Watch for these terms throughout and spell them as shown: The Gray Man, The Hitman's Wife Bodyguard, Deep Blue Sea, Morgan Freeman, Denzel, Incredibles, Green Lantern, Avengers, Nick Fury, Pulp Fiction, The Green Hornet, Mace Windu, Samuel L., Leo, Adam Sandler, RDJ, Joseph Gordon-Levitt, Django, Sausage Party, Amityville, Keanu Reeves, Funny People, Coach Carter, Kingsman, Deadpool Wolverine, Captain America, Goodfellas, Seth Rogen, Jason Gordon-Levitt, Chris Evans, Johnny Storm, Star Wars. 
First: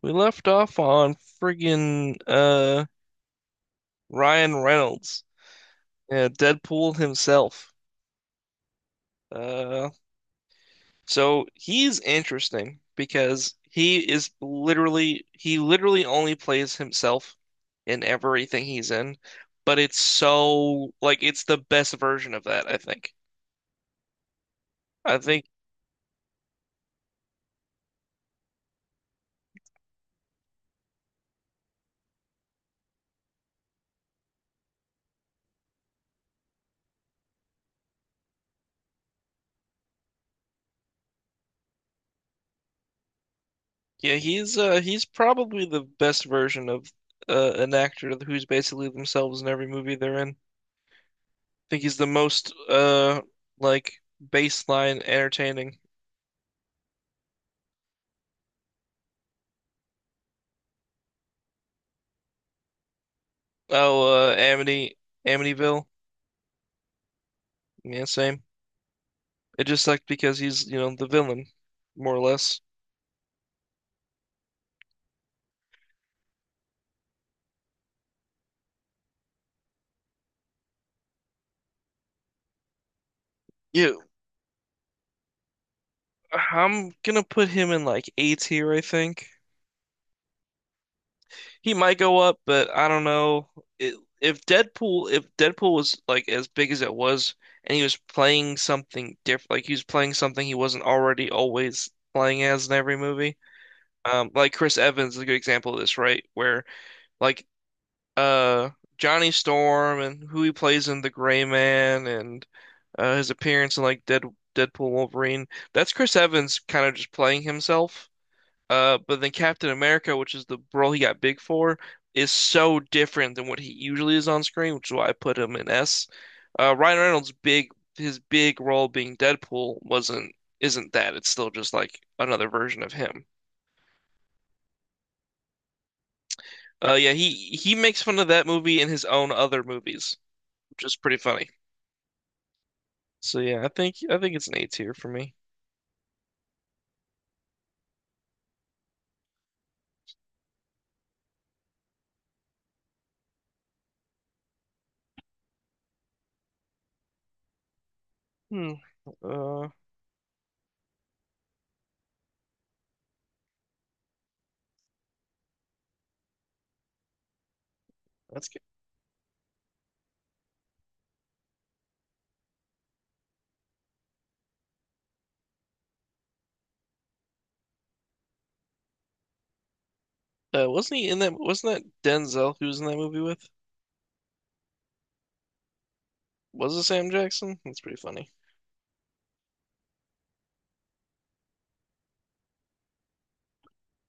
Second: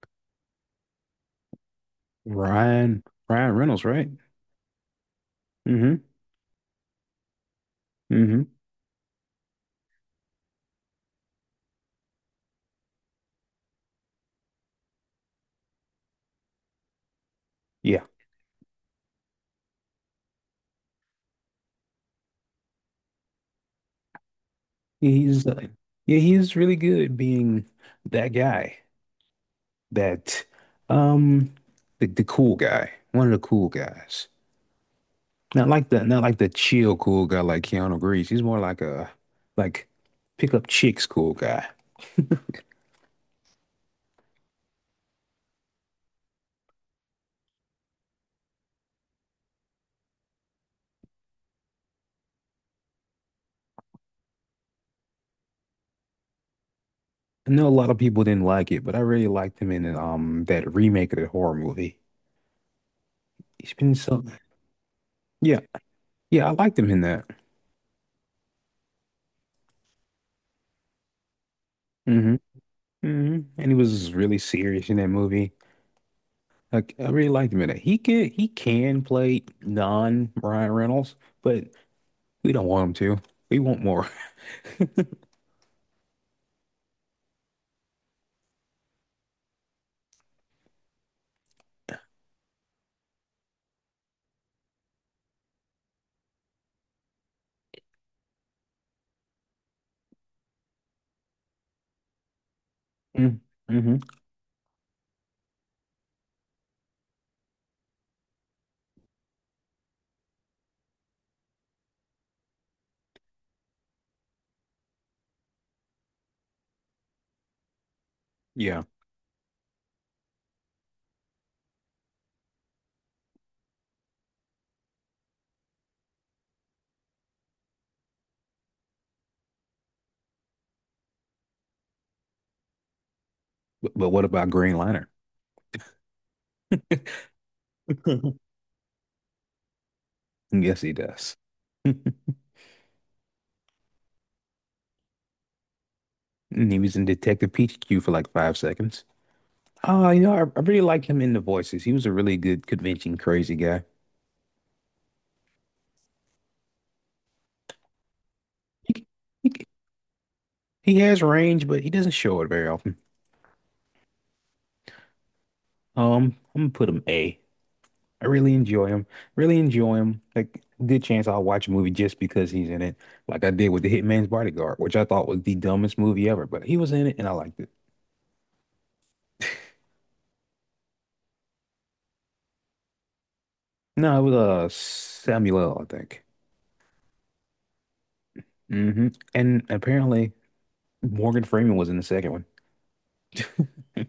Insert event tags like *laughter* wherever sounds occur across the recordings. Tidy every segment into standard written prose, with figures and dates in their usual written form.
We left off on friggin' Ryan Ryan Reynolds, right? Ryan Reynolds, Mm-hmm. Deadpool himself. Mm-hmm. Uh, so he's interesting because he literally only plays himself in Yeah. everything he's in, but it's so like it's the best version of that, I think. Yeah, I think He's uh, yeah, he's really good being that guy. That um the cool guy. One of the cool guys. Not like the not like the chill cool guy like Keanu Reeves. He's more like a like pick up chicks cool guy. yeah, he's probably the best version of an actor who's basically themselves in every movie they're in. Think he's the most like baseline entertaining. I know a lot of people didn't like it, but I really liked him in that remake of the horror movie. He's been so Oh, yeah. Amityville. Yeah, I liked him in that. Yeah, same. It just sucked because he's, you know, the villain, more or Hmm. less. Mm-hmm. And he was really serious in that movie. Like, I really liked him in it. He can play non Ryan Reynolds, but we don't want him to. We want Yeah, more. I'm gonna put him in like A tier, I think. He might go up, but I don't know. It, if Deadpool was like as big as it was, and he was playing something different, like he was playing something he wasn't already always playing as in every movie. *laughs* Mm-hmm. Like Chris Evans is a good example of this, right? Where like uh Johnny Storm and who he plays in The Gray Man and his appearance in like Deadpool Wolverine. That's Chris Evans kind of just playing himself. Yeah. But then Captain America, which is the role he got big for, is so different than what he usually is on screen, which is why I put him in S. Ryan Reynolds' big his big role being Deadpool wasn't isn't that. It's still just like another version of him. But what about Green Lantern? Yeah, he makes fun of that *laughs* movie in his own other movies, Yes, which he is pretty does. *laughs* funny. And So yeah, I think it's an A tier for me. he was in Detective Pikachu for like 5 seconds. Oh, you know, I really like him in the voices. He was a really good convention crazy guy. Hmm. He, he, Uh, he has range, but he doesn't show it very often. I'm gonna put him A. I that's really good. enjoy him. Really enjoy him. Like, good chance I'll watch a movie just because he's in it, like I did with The Hitman's Bodyguard, which I thought was the dumbest movie ever, but he was in it and I liked it. Wasn't he in that? Wasn't that Denzel who was in that movie with? No, it was Samuel, L., I think. Was it Sam Jackson? That's pretty funny. Hmm. And apparently Morgan Freeman was in the second one.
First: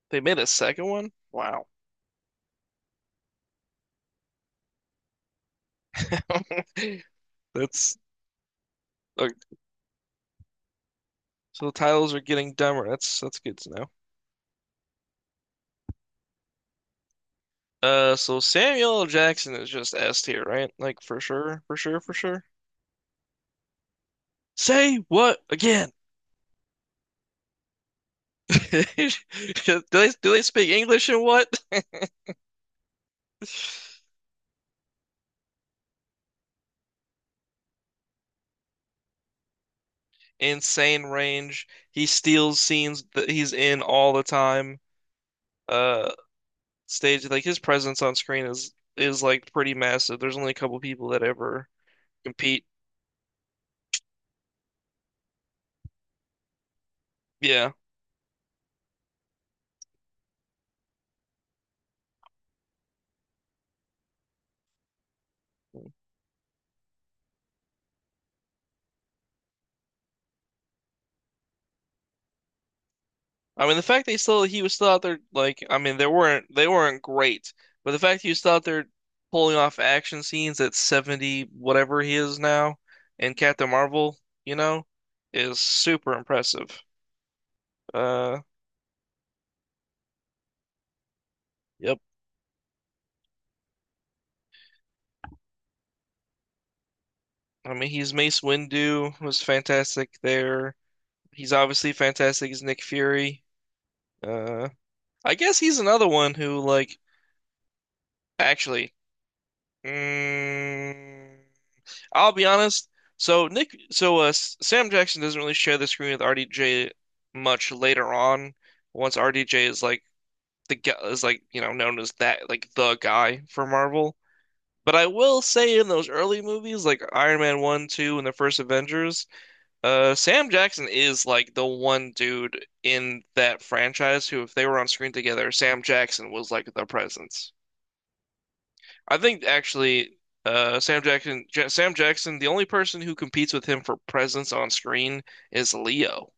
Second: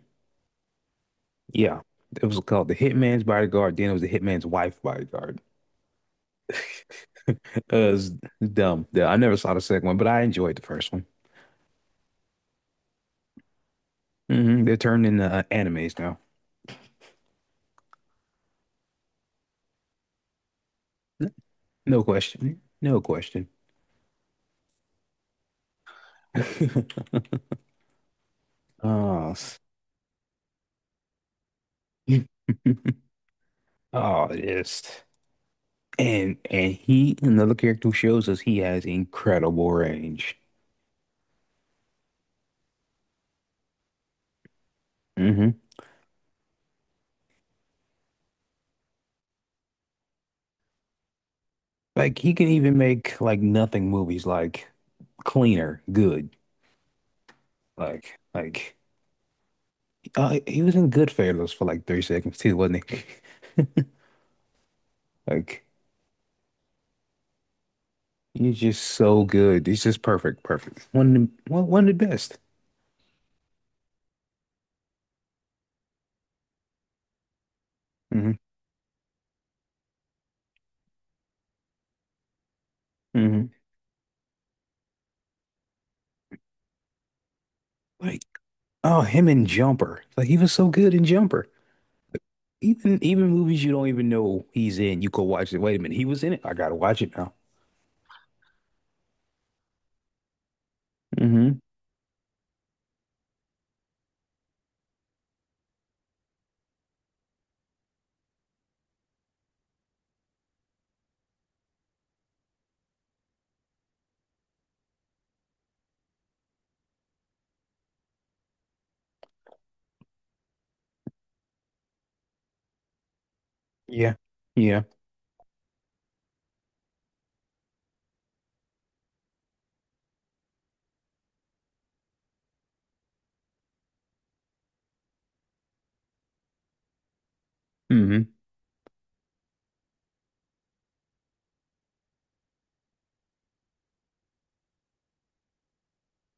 They made a second one? Wow. Yeah. It was called The Hitman's Bodyguard. Then it was The Hitman's Wife Bodyguard. *laughs* *laughs* That's it's dumb. Yeah, I uh, never saw the second one, but I enjoyed the first one. so the titles are getting dumber. That's good to know. Hmm. They're turned into animes now. So Samuel L. Jackson is just S tier, right? Like for N- sure, for sure, No for sure. question. No question. Say what again? *laughs* *laughs* Do Oh, s- do they speak English and what? *laughs* *laughs* oh, yes. And he another character who shows us he has incredible range. insane range. He steals scenes that he's in all the time. Hmm. Uh, stage like His presence on screen is like pretty massive. There's only a couple people that ever Like he can compete. even make like nothing movies like cleaner, good. Yeah. Like like he was in Goodfellas for like 3 seconds too, wasn't he? *laughs* Like he's just so good. He's just perfect, perfect. One of the best. I mean the fact that he was still out there like I mean they weren't great, but the fact that he Hmm. was still out there pulling off action scenes at 70 whatever he is now in Hmm. Captain Marvel, you know, is super impressive. Like Uh oh, him in Jumper. Like he was so good in Jumper. yep. Even movies you don't even know he's in, you go watch it. Wait a minute, he was in it. I gotta watch it now. I mean he's Mace Windu was fantastic there. He's Hmm. obviously fantastic as Nick Fury. Uh, I guess he's another one who, like, actually, mm, I'll be honest. So Nick, so Sam Jackson doesn't really share the screen with RDJ much later on. Once RDJ is like you know known as that like the guy for Marvel. Yeah. Yeah. But I will say in those early movies like Iron Man 1, 2, and the first Avengers, Sam Jackson is like the one dude in that franchise who, if they were on screen together, Sam Jackson was like the presence. Hmm. I think actually, Sam Jackson, the only person who competes with him for presence on screen is Leo.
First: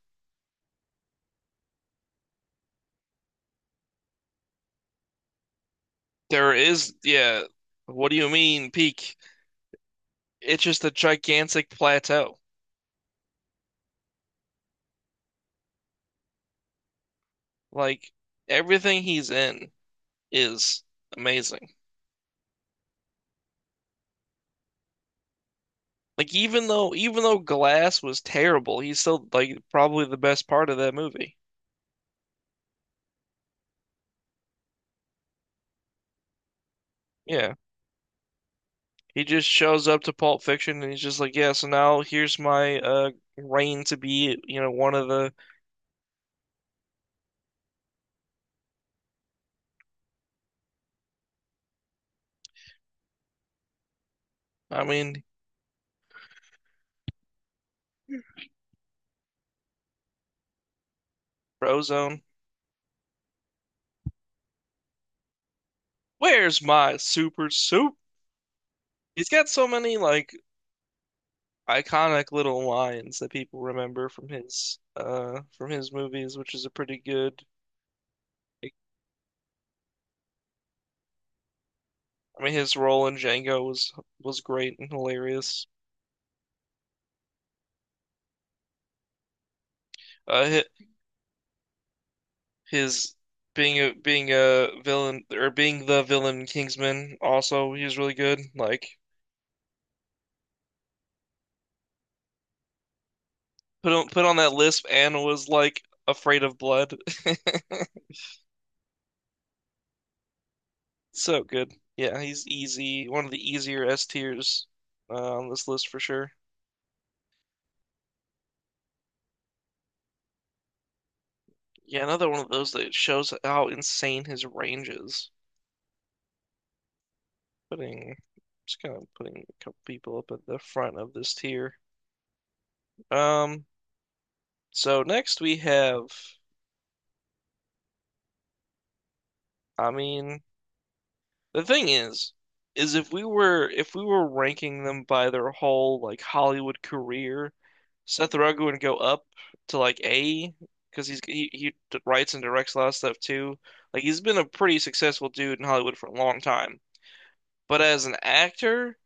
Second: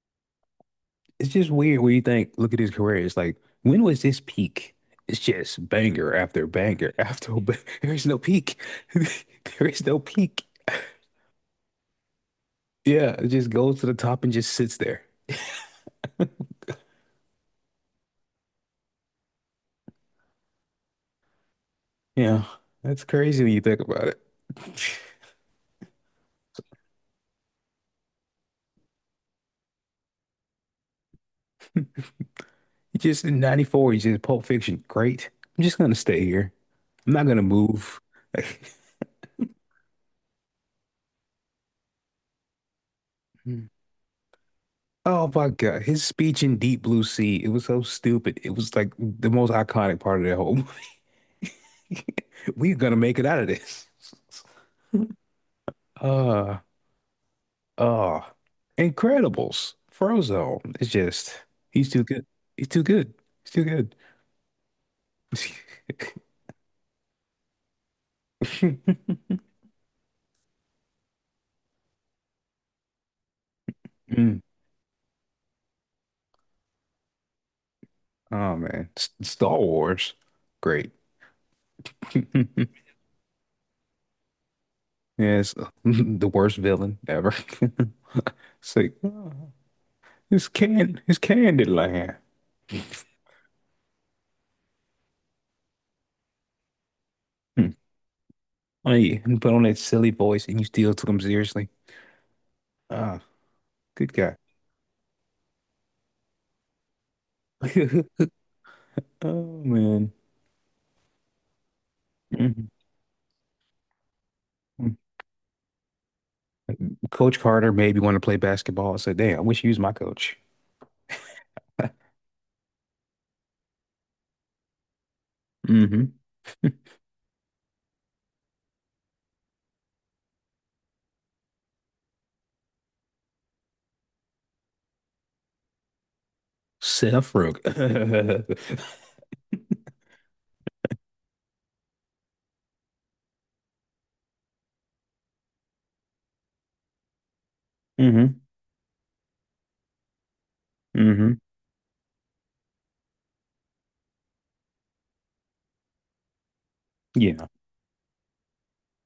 It's just weird when you think, look at his career. It's like, when was this peak? It's just There is, yeah. *laughs* There is What do no you peak. *laughs* mean peak? There is no peak. It's just a gigantic plateau. Yeah, it just goes to the top and just sits there. Like everything he's in is amazing. Yeah. That's crazy when you think about it. *laughs* Like even though Glass was terrible, he's still like probably the best part of that movie. He just in 94, he's just Pulp Fiction. Great. I'm just gonna stay here. I'm not gonna Yeah. move. He just shows up to Pulp Fiction and he's just like, yeah, so now here's my *laughs* reign to be, you know, one of the Oh my God. His speech in Deep Blue Sea, it was so stupid. It was like the most iconic part of that whole movie. *laughs* We're gonna make it out of this. I *laughs* mean, Uh, uh, Incredibles, Frozone. It's just he's too Frozone. good. He's too good. He's too good. *laughs* Where's my super soup? He's got so many like iconic little lines that people remember Mm. From his movies, which is a pretty good Oh man, S Star Wars, great. I mean his *laughs* role in Django was great and Yes, hilarious. *laughs* the worst villain ever. *laughs* It's like, oh, Uh, hi- it's Candyland. His being a villain or being the villain in Kingsman Hmm. also he was really good. Like Oh, yeah, and put on that silly voice and you still took him seriously. Ah, good put guy. on that lisp and was like afraid of blood. *laughs* *laughs* Oh man. So good. Yeah, he's Mhm. easy. One of the easier S tiers on this list for sure. Coach Carter made me want to play basketball. I said, damn, I wish he was my coach. Yeah, another one of those that shows how insane his range is. Mm-hmm. Putting Just kind of putting a couple people up at the front of this tier. Um, so next we have, Seth Rogen. I mean, The thing is, if we were ranking them by their whole like Hollywood career, *laughs* Hmm. Seth Rogen would go up to like A because he's Hmm. he, he d- writes and directs a lot of stuff too. Like he's been a pretty successful dude in Hollywood for a long time. Yeah. But as an actor,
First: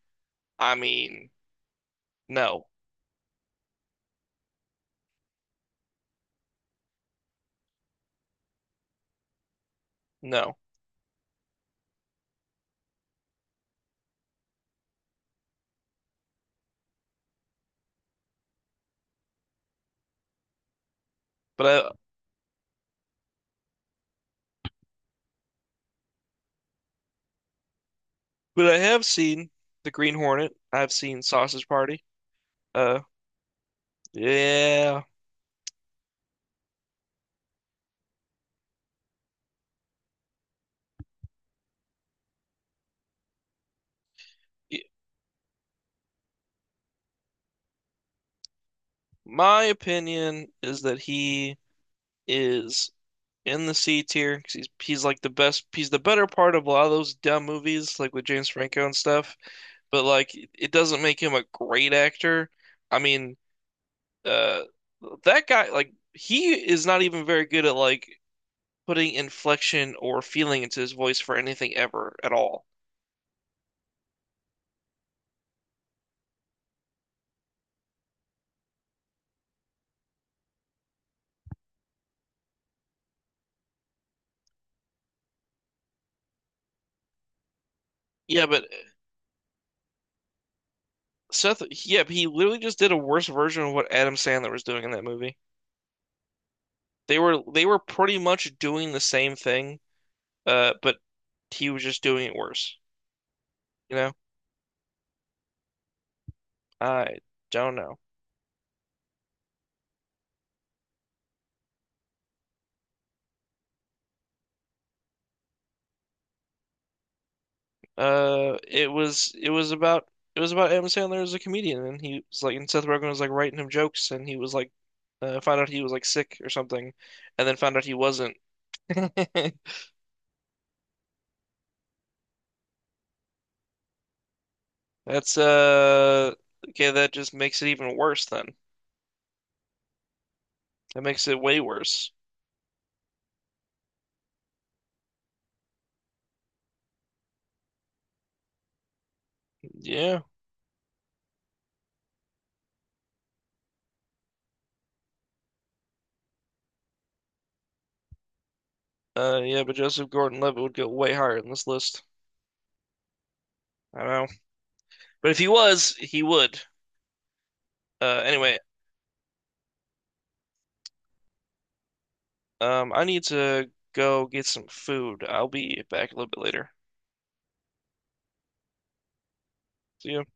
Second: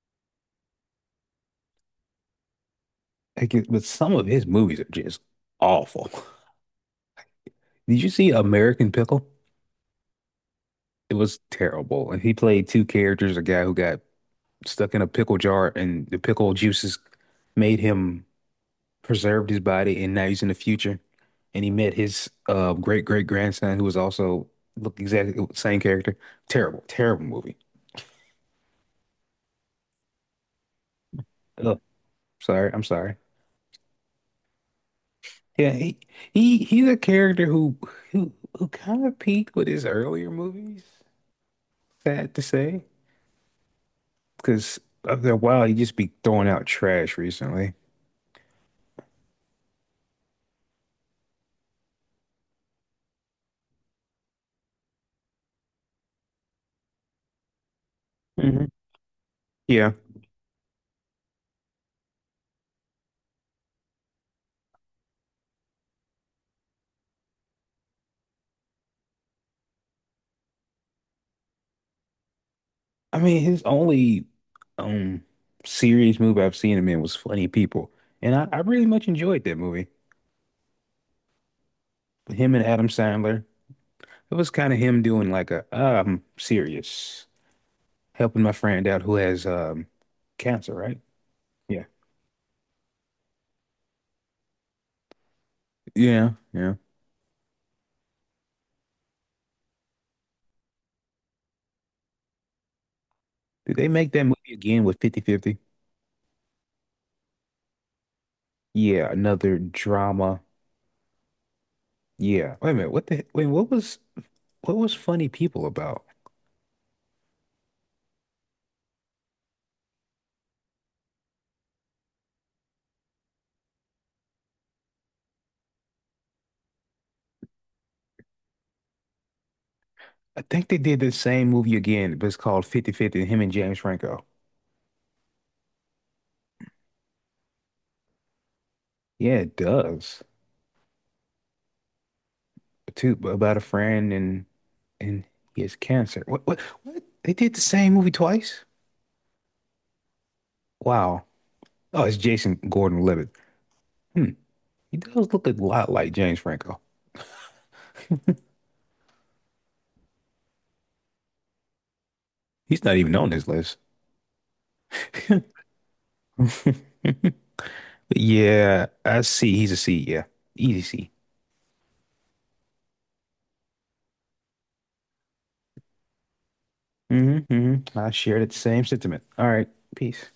I mean, no, But some of his movies are just awful. *laughs* Did you see American Pickle? no. It was terrible. And he played two characters, a guy who got stuck in a pickle jar and the pickle juices made him preserved his body, and now he's in the future. And But he I met his great great grandson, who was also look exactly the same character. Terrible, terrible movie. but I have seen The Green Hornet. I've seen Sausage Ugh. Party. Sorry, I'm Uh, sorry. yeah. Yeah, he's a character who kind of peaked with his earlier movies. Sad to say, because after a while, he just be throwing out trash recently. My opinion is that he is in the C tier because he's like the best. He's the better part of a lot of those dumb movies, like with James Hmm. Franco and stuff. Yeah, But like, it doesn't make him a great actor. I mean, uh, that guy, like, he is not even very good at like putting inflection or feeling into his voice for anything ever at all. I mean, his only um serious movie I've seen him in was Funny People, and I really much enjoyed that movie. Him and Adam Sandler. It was kind of him doing like a I'm serious, helping Yeah, my but uh, friend out who has cancer, right? Yeah. yeah, he literally just did a worse version of what Adam Sandler was doing in that movie. Yeah, yeah. They were pretty much doing the same thing, but he was just doing it worse, Did they you know? make that movie again with 50/50? I don't know. Yeah, another drama. Yeah. Wait a minute, what the wait, what was Funny People about? It was about Adam Sandler as a comedian, and he was like, and Seth Rogen was like writing him jokes, and he was like, found out he was like sick or something, and then found out he wasn't. *laughs* I think they did the same movie again, but it's called 50/50. Him and James Franco. That's okay. That just makes it even worse. Then Yeah, it does. that makes it way worse. Too about a friend and he has cancer. What? They did the same movie twice? Yeah. Wow. Oh, it's Jason Gordon-Levitt. Hmm. He does look a lot like James Franco. Yeah, but Joseph Gordon-Levitt would go way higher in this list. He's not even on this list. I don't know, but if he *laughs* was, he would. But Uh, anyway, yeah, I see. He's a C. Yeah. Easy C. um, I need to go get some food. I'll be back a little bit later. Hmm. Hmm. I share the same sentiment. All right. See ya. Peace.